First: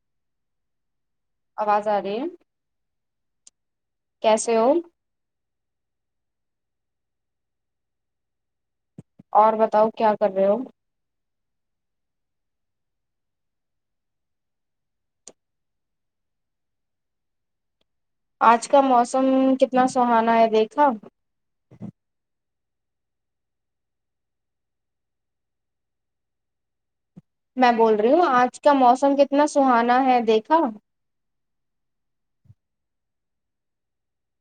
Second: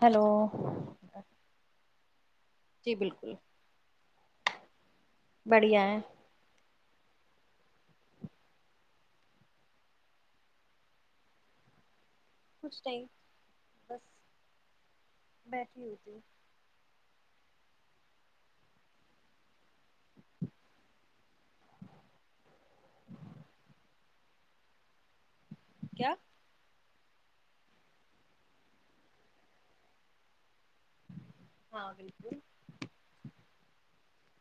hello آواز آ رہی ہے جی بالکل کیسے ہو بڑھیا ہے اور بتاؤ کیا کر رہے ہو کچھ نہیں بس بیٹھی ہوئی تھی آج کا موسم کتنا سہانا ہے دیکھا کیا میں بول رہی ہوں آج کا موسم کتنا سہانا ہے دیکھا ہاں بالکل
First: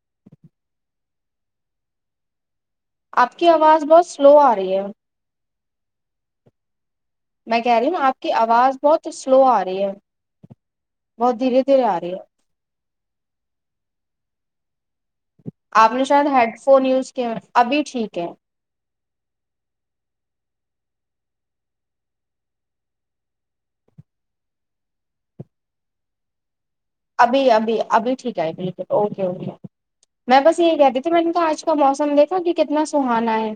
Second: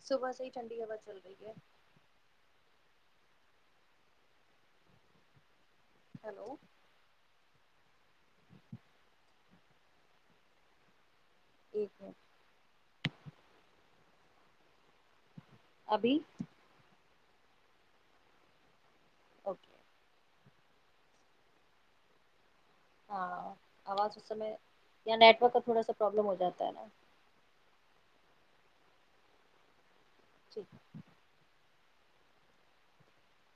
صبح سے ہی ٹھڈی ہوا چل رہی ہے آپ کی آواز بہت سلو آ رہی ہے ہیلو میں کہہ رہی ہوں نا آپ کی آواز بہت سلو آ رہی ہے بہت دھیرے دھیرے آ ایک رہی منٹ ہے آپ نے ابھی شاید ہیڈ فون یوز کیا ابھی ٹھیک ہے اوکے ہاں آواز اس سمے یہا نیٹ ورک کا تھوڑا سا پرابلم ہو جاتا ہے نا ابھی ابھی ابھی ٹھیک ہے بالکل اوکے اوکے میں بس ٹھیک یہی ہے کہتی تھی میں نے تو آج کا موسم دیکھا کی کتنا سہانا ہے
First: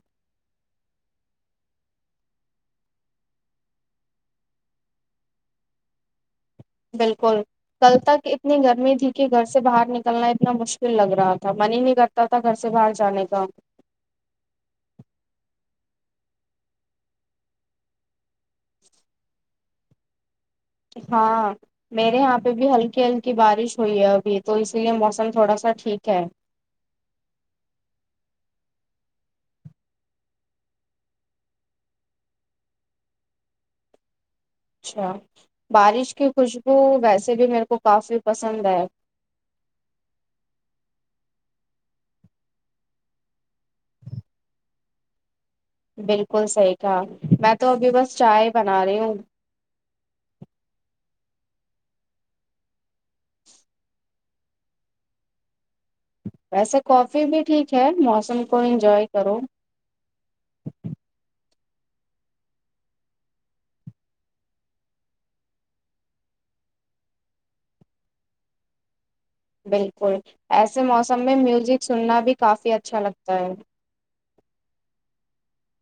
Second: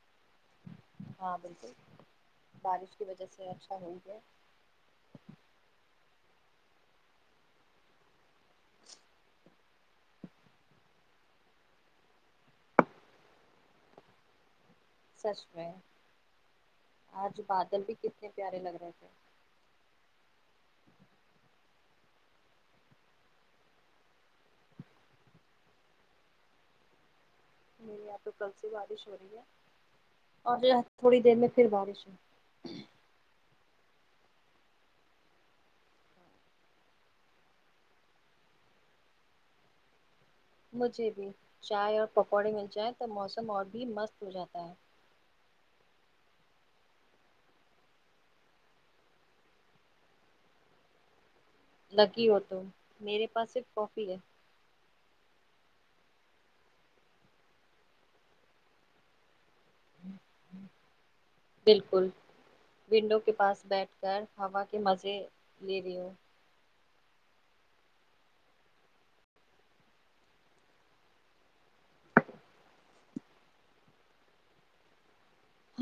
ہاں بالکل بارش کی وجہ سے اچھا ہوئی ہے بالکل کل تک اتنی گرمی تھی کی گھر سے باہر نکلنا اتنا مشکل لگ رہا تھا من ہی نہیں کر تا تھا گھر سے باہر جانے کا سچ میں آج بادل بھی کتنے پیارے لگ رہے ہیں ہاں میرے یہاں پے بھی ہلکی ہلکی بارش ہوئی ہے ابھی تو اس لیے موسم تھوڑا سا ٹھیک ہے میر یہاں تو کل سے بارش ہو رہی ہے ابھی تھوڑی دیر میں پھر بارش ہو اچھا بارش کی خوشبو ویسے بھی میرے کو کافی پسند ہے مجھے بھی چائے اور پکوڑے مل جائیں تو موسم اور بھی مست ہو جاتا ہے بالکل صحیح کہا میں تو ابھی بس چائے بنا رہی ہوں لکی ہو تو میرے پاس صرف کافی ہے ویسے کافی بھی ٹھیک ہے موسم کو انجوائے کرو بالکل ونڈو کے پاس بیٹھ کر ہوا کے مزے لے رہی ہوں بالکل ایسے موسم میں میوزک سننا بھی کافی اچھا لگتا ہے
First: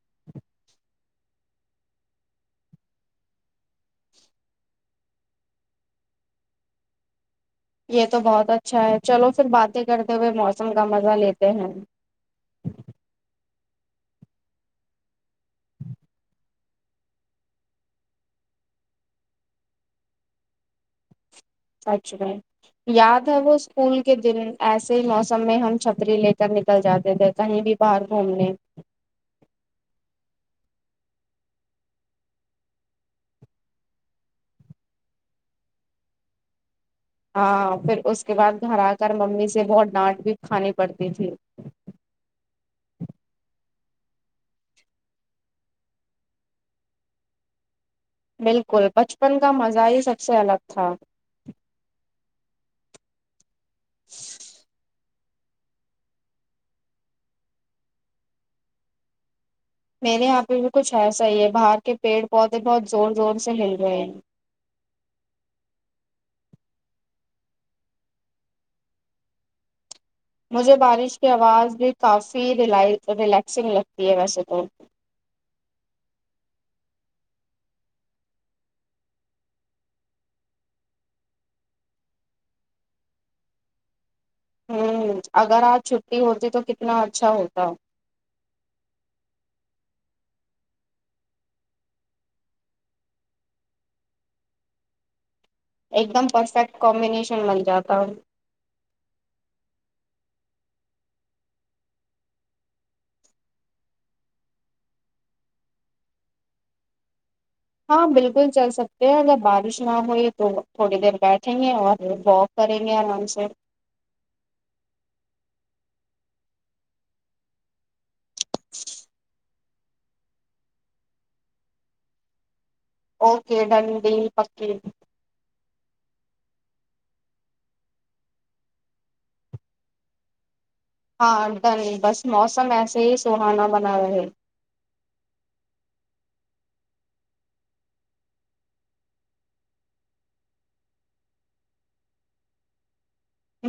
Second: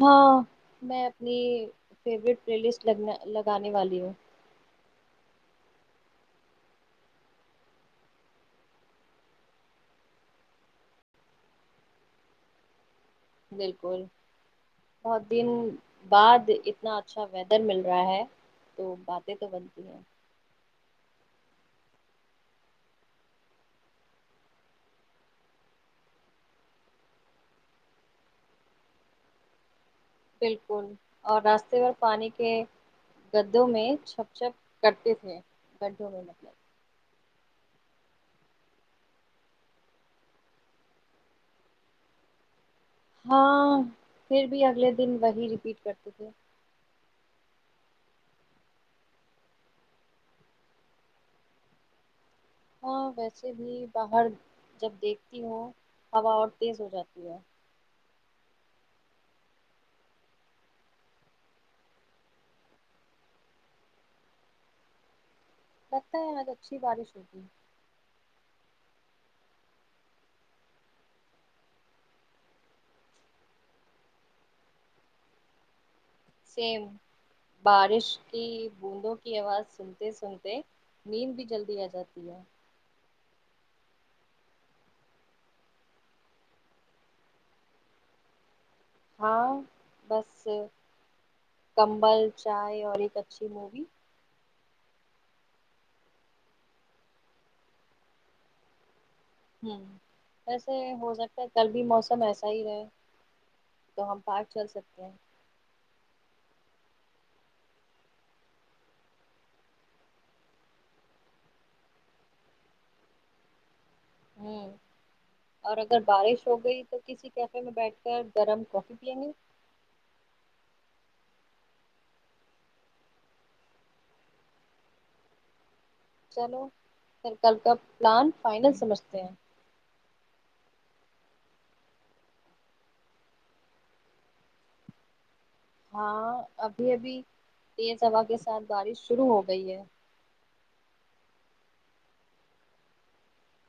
ہاں میں اپنی فیوریٹ پلے لسٹ لگ لگانے والی ہوں یہ تو بہت اچھا ہے چلو فھر باتیں کرتے ہوئے موسم کا مزہ لیتے ہیں بالکل بہت دن بعد اتنا اچھا ویدر مل رہا ہے تو باتیں تو بنتی ہیں سچ بائی یاد ہے وہ اسکول کے دن ایسے ہی موسم میں ہم چھتری لے کر نکل جاتے تھے کہیں بھی باہر گھومنے بالکل اور راستے پر پانی کے گدوں میں چھپ چھپ کرتے تھے گڈھوں میں مطلب ہاں پھر اس کے بعد گھر آ کر ممی سے بہت ڈانٹ بھی کھانی پڑتی تھی ہاں پھر بھی اگلے دن وہی رپیٹ کرتے تھے بالکل بچپن کا مزہ ہی سب سے الگ تھا ہاں ویسے بھی باہر جب دیکھتی ہوں ہوا اور تیز ہو جاتی ہے میرے یہاں پہ بھی کچھ ایسا ہی ہے باہر کے پیڑ پودے بہت زور زور سے ہل گئے ہیں لگتا ہے آج اچھی بارش ہوگی مجھے بارش کی آواز بھی کافی ریلایک ریلیکسنگ لگتی ہے ویسے تو سیم بارش کی بوندوں کی آواز سنتے سنتے نیند بھی جلدی آ جاتی ہے ہوں اگر آج چھٹی ہوتی تو کتنا اچھا ہوتا ہاں بس کمبل چائے اور ایک اچھی مووی ایک دم پرفیکٹ کمبینیشن بن جاتا ہوں ہوں ایسا ہے ہو سکتا ہے کل بھی موسم ایسا ہی رہے تو ہم پانچ چل سکتے ہیں ہاں بالکل چل سکتے ہیں اگر بارش نہ ہوئی تو تھوڑی دیر بیٹھنگے اور ب کریں گے آرام سے ہوں اور اگر بارش ہو گئی تو کسی کیفے میں بیٹھ کر گرم کافی پینگے او کے ڈن ڈیل پکی چلو پھر کل کا پلان فائنل سمجھتے ہیں ہاں ڈن بس موسم ایسے ہی سہانا بنا رہے ہاں ابھی ابھی تیز ہوا کے ساتھ بارش شروع ہو گئی ہے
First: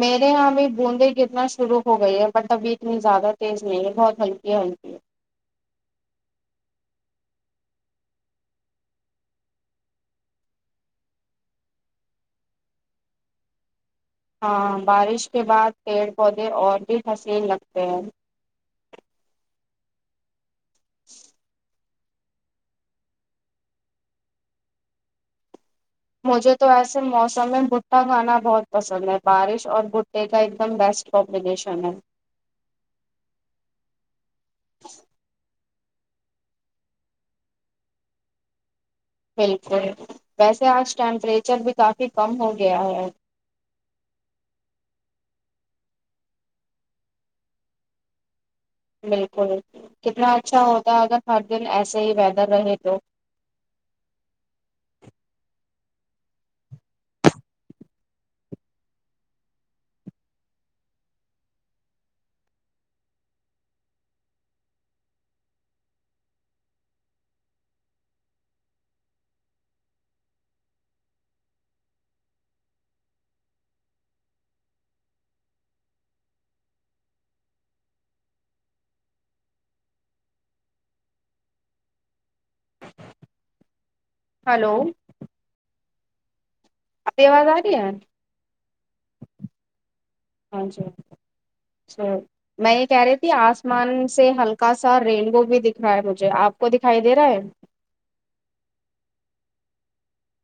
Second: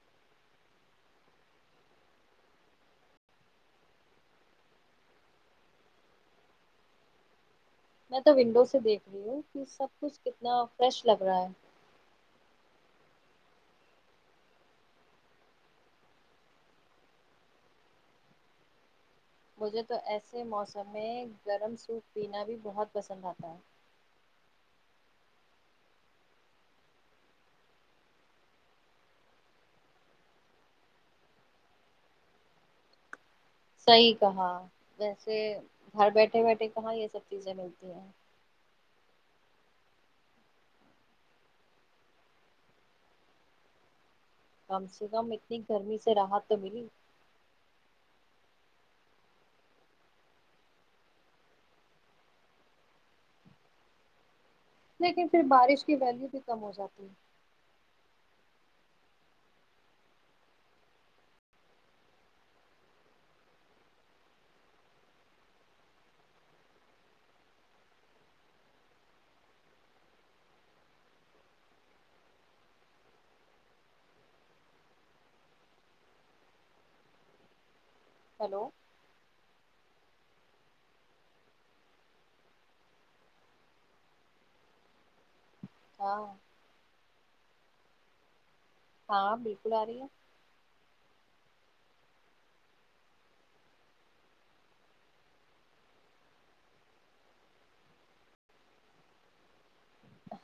میرے یہاں بھی بوندیں گرنا شروع ہو گئی ہے بٹ ابھی اتنی زیادہ تیز نہیں ہے بہت ہلکی ہلکی ہے میں تو ونڈو سے دیکھ رہی ہوں کہ سب کچھ کتنا فریش لگ رہا ہے ہاں بارش کے بعد پیڑ پودے اور بھی حسین لگتے ہیں مجھے تو ایسے موسم میں گرم سوپ پینا بھی بہت پسند آتا ہے مجھے تو ایسے موسم میں بھٹا کھانا بہت پسند ہے بارش اور بھٹے کا ایک دم بیسٹ کومو مپلیکشھنم ہے صحیح کہا ویسے گھر بیٹھے بیٹھے کہاں یہ سب چیزیں ملتی ہیں بالکل ویسے آج ٹیمپریچر بھی کافی کم ہو گیا ہے کم سے کم اتنی گرمی سے راحت تو ملی بالکل کتنا اچھا ہوتا ہے اگر ہر دن ایسے ہی ویدر رہے تو لیکن پھر بارش کی ویلیو بھی کم ہو جاتی ہے ہیلو ہلو ہاں اپپی آواز آ رہی ہےی ہاں بالکل آ رہی ہے ہاں جی سر میں یہ کہہ رہی تھی آسمان سے ہلکا سا رینو بھی دکھ رہا ہے مجھے آپ کو دکھائی دے رہا ہے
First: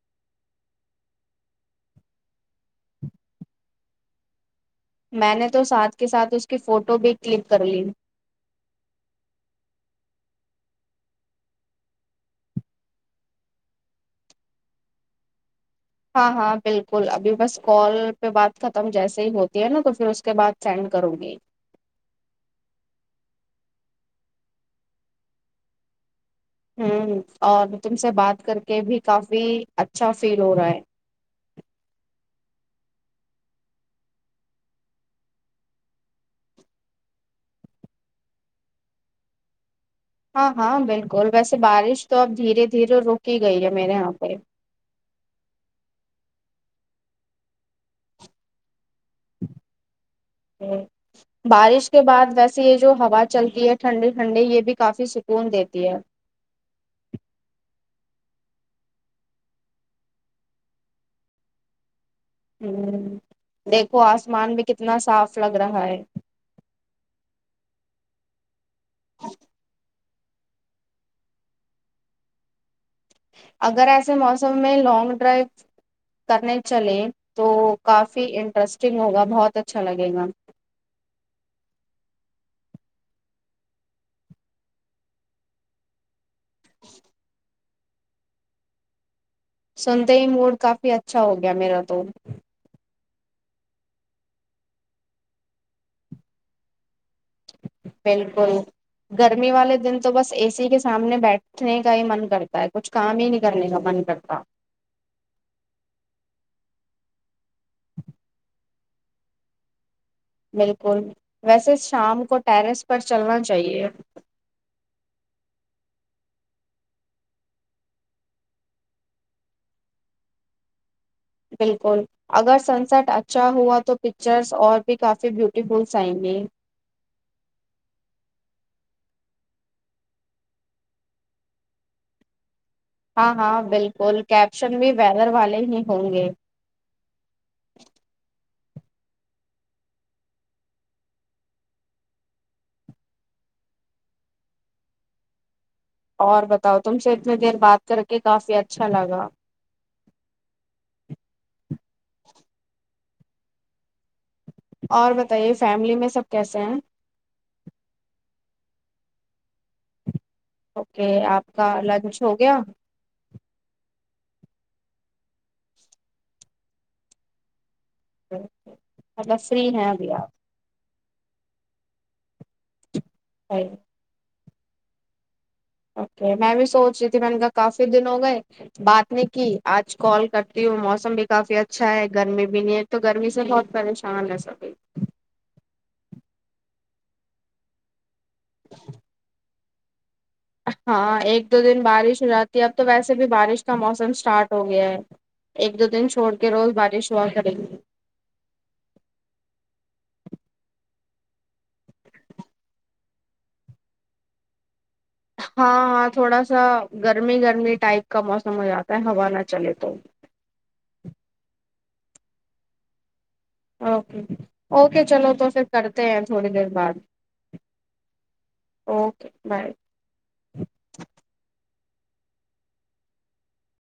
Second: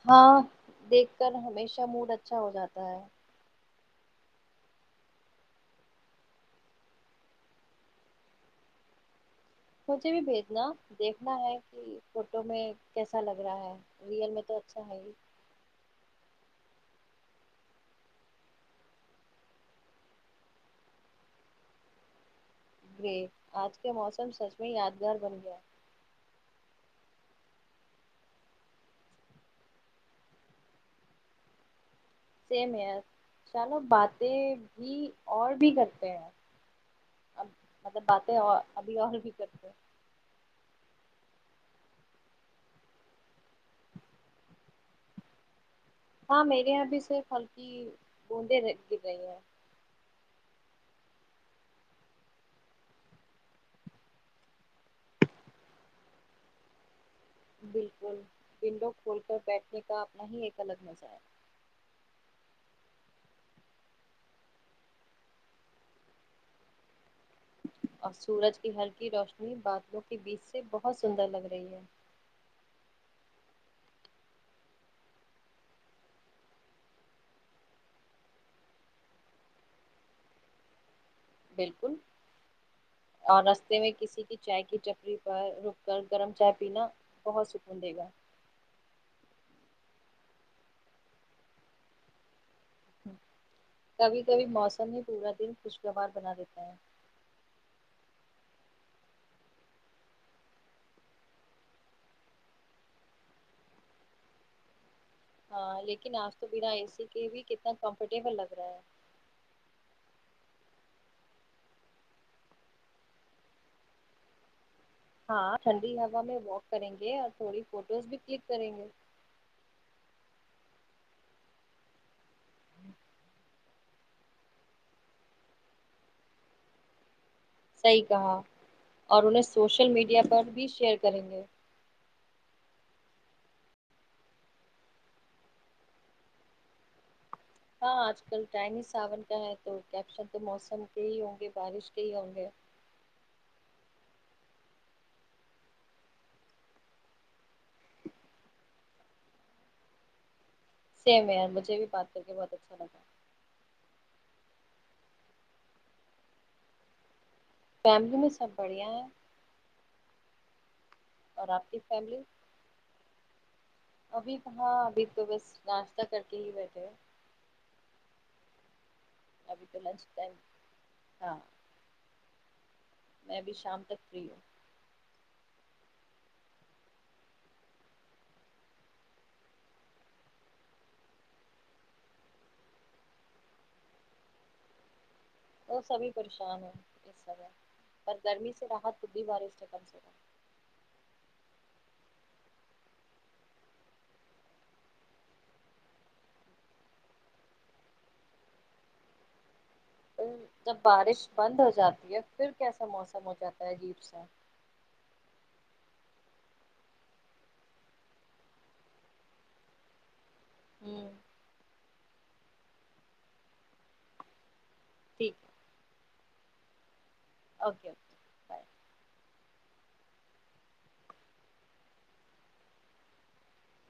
ہاں دیکھ کر ہمیشہ موڈ اچھا ہو جاتا ہے میں نے تو ساتھ کے ساتھ اس کی فوٹو بھی کلک کر لی مجھے بھی بھیجنا دیکھنا ہے کہ فوٹو میں کیسا لگ رہا ہے ریئل میں تو اچھا ہے ہی ہاں ہاں بالکل ابھی بس کال پہ بات ختم جیسے ہی ہوتی ہے نا تو پھر اس کے بعد سینڈ کروں گی گے آج کے موسم سچ میں یادگار بن گیا ہ اور تم سے بات کر کے بھی کافی اچھا فیل ہو رہا ہے سیم ہے چانو باتیں بھی اور بھی کرتے ہیں اب مطلب باتیں اور ابھی اور بھی کرتے ہاں ہاں بالکل ویسے بارش تو اب دھیرے دھیرے رکی گئی ہے میرے یہاں پہ ہاں میرے یہاں بھی صرف ہلکی بوندیں گر رہی ہیں جوں بارش کے بعد ویسے یہ جو ہوا چلتی ہے ٹھنڈی ٹھنڈی یہ بھی کافی سکون دیتی ہے بالکل ونڈو کھول کر بیٹھنے کا اپنا ہی ایک الگ مزہ ہے ہوں دیکھو آسمان بھی کتنا صاف لگ رہا ہے اور سورج کی ہلکی روشنی بادلوں کے بیچ سے بہت سندر لگ رہی ہے اگر ایسے موسم میں لانگ ڈرائیو کرنے چلے تو کافی انٹرسٹنگ ہوگا بہت اچھا لگے گا بالکل اور رستے میں کسی کی چائے کی چپری پر رک کر گرم چائے پینا بہت سکون دے گا سنتے ہی موڈ کافی اچھا ہو گیا میرا تو کبھی کبھی موسم ہی پورا دن خوشگوار بنا دیتا ہے بالکل گرمی والے دن تو بس اے سی کے سامنے بیٹھنے کا ہی من کرتا ہے کچھ کام ہی نہیں کرنے کا من کرتا ہاں لیکن آج تو بنا اے سی کے بھی کتنا کمفرٹیبل لگ رہا ہے بالکل ویسے شام کو ٹیرس پر چلنا چاہیے ہاں ٹھنڈی ہوا میں واک کریں گے اور تھوڑی فوٹوز بھی کلک کریں گے بالکل اگر سن سٹ اچھا ہوا تو پچرس اور بھی کافی بیوٹیفلس آئیں گے صحیح کہا اور انہیں سوشل میڈیا پر بھی شیئر کریں گے ہاں ہاں بالکل کیپشن بھی ویدر والے ہی ہوں گے ہاں آج کل ٹائنی ساون کا ہے تو کیپشن تو موسم کے ہی ہوں گے بارش کے ہی ہوں گے اور بتاؤ تم سے اتنی دیر بات کر کے کافی اچھا لگا سیم یار مجھے بھی بات کر کے بہت اچھا لگا اور بتائیے فیملی میں سب کیسے ہیں فیملی میں سب بڑھیا ہیں اوکے آپ اور کا کی لنچ فیملی ہو گیا ابھی تو ہاں ابھی تو بس ناشتہ کر کے ہی بیٹھے ہیں تو ابھی تو لنچ ٹائم ہاں میں بھی شام تک فری ہوں اوکے میں بھی سوچ رہی تھی میں نے کہ کافی دن ہو گئے بات نہیں کی آج کال کرتی ہوں موسم بھی کافی اچھا ہے گرمی بھی نہیں ہے تو گرمی سے بہت پریشان رہ سکے وہ سبھی پریشان ہیں اس سبح پر گرمی سے راحت خود بھی بارش کم سےا ہاں ایک دو دن بارش ہو جاتی ہے اب تو ویسے بھی بارش کا موسم اسٹارٹ ہو گیا ہے ایک دو دن چھوڑ کے روز بارش ہوا کریں گی جب بارش بند ہو جاتی ہے پھر کیسا موسم ہو جاتا ہے عجیب سا ہاں ہاں تھوڑا سا گرمی گرمی ٹائپ کا موسم ہو جاتا ہے ہوا نہ چلے تو ہوں اوکے اوکے چلو ٹھیک تو ہے پھر کرتے ہیں تھوڑی دیر بعد اوکے بائے اوکے بائے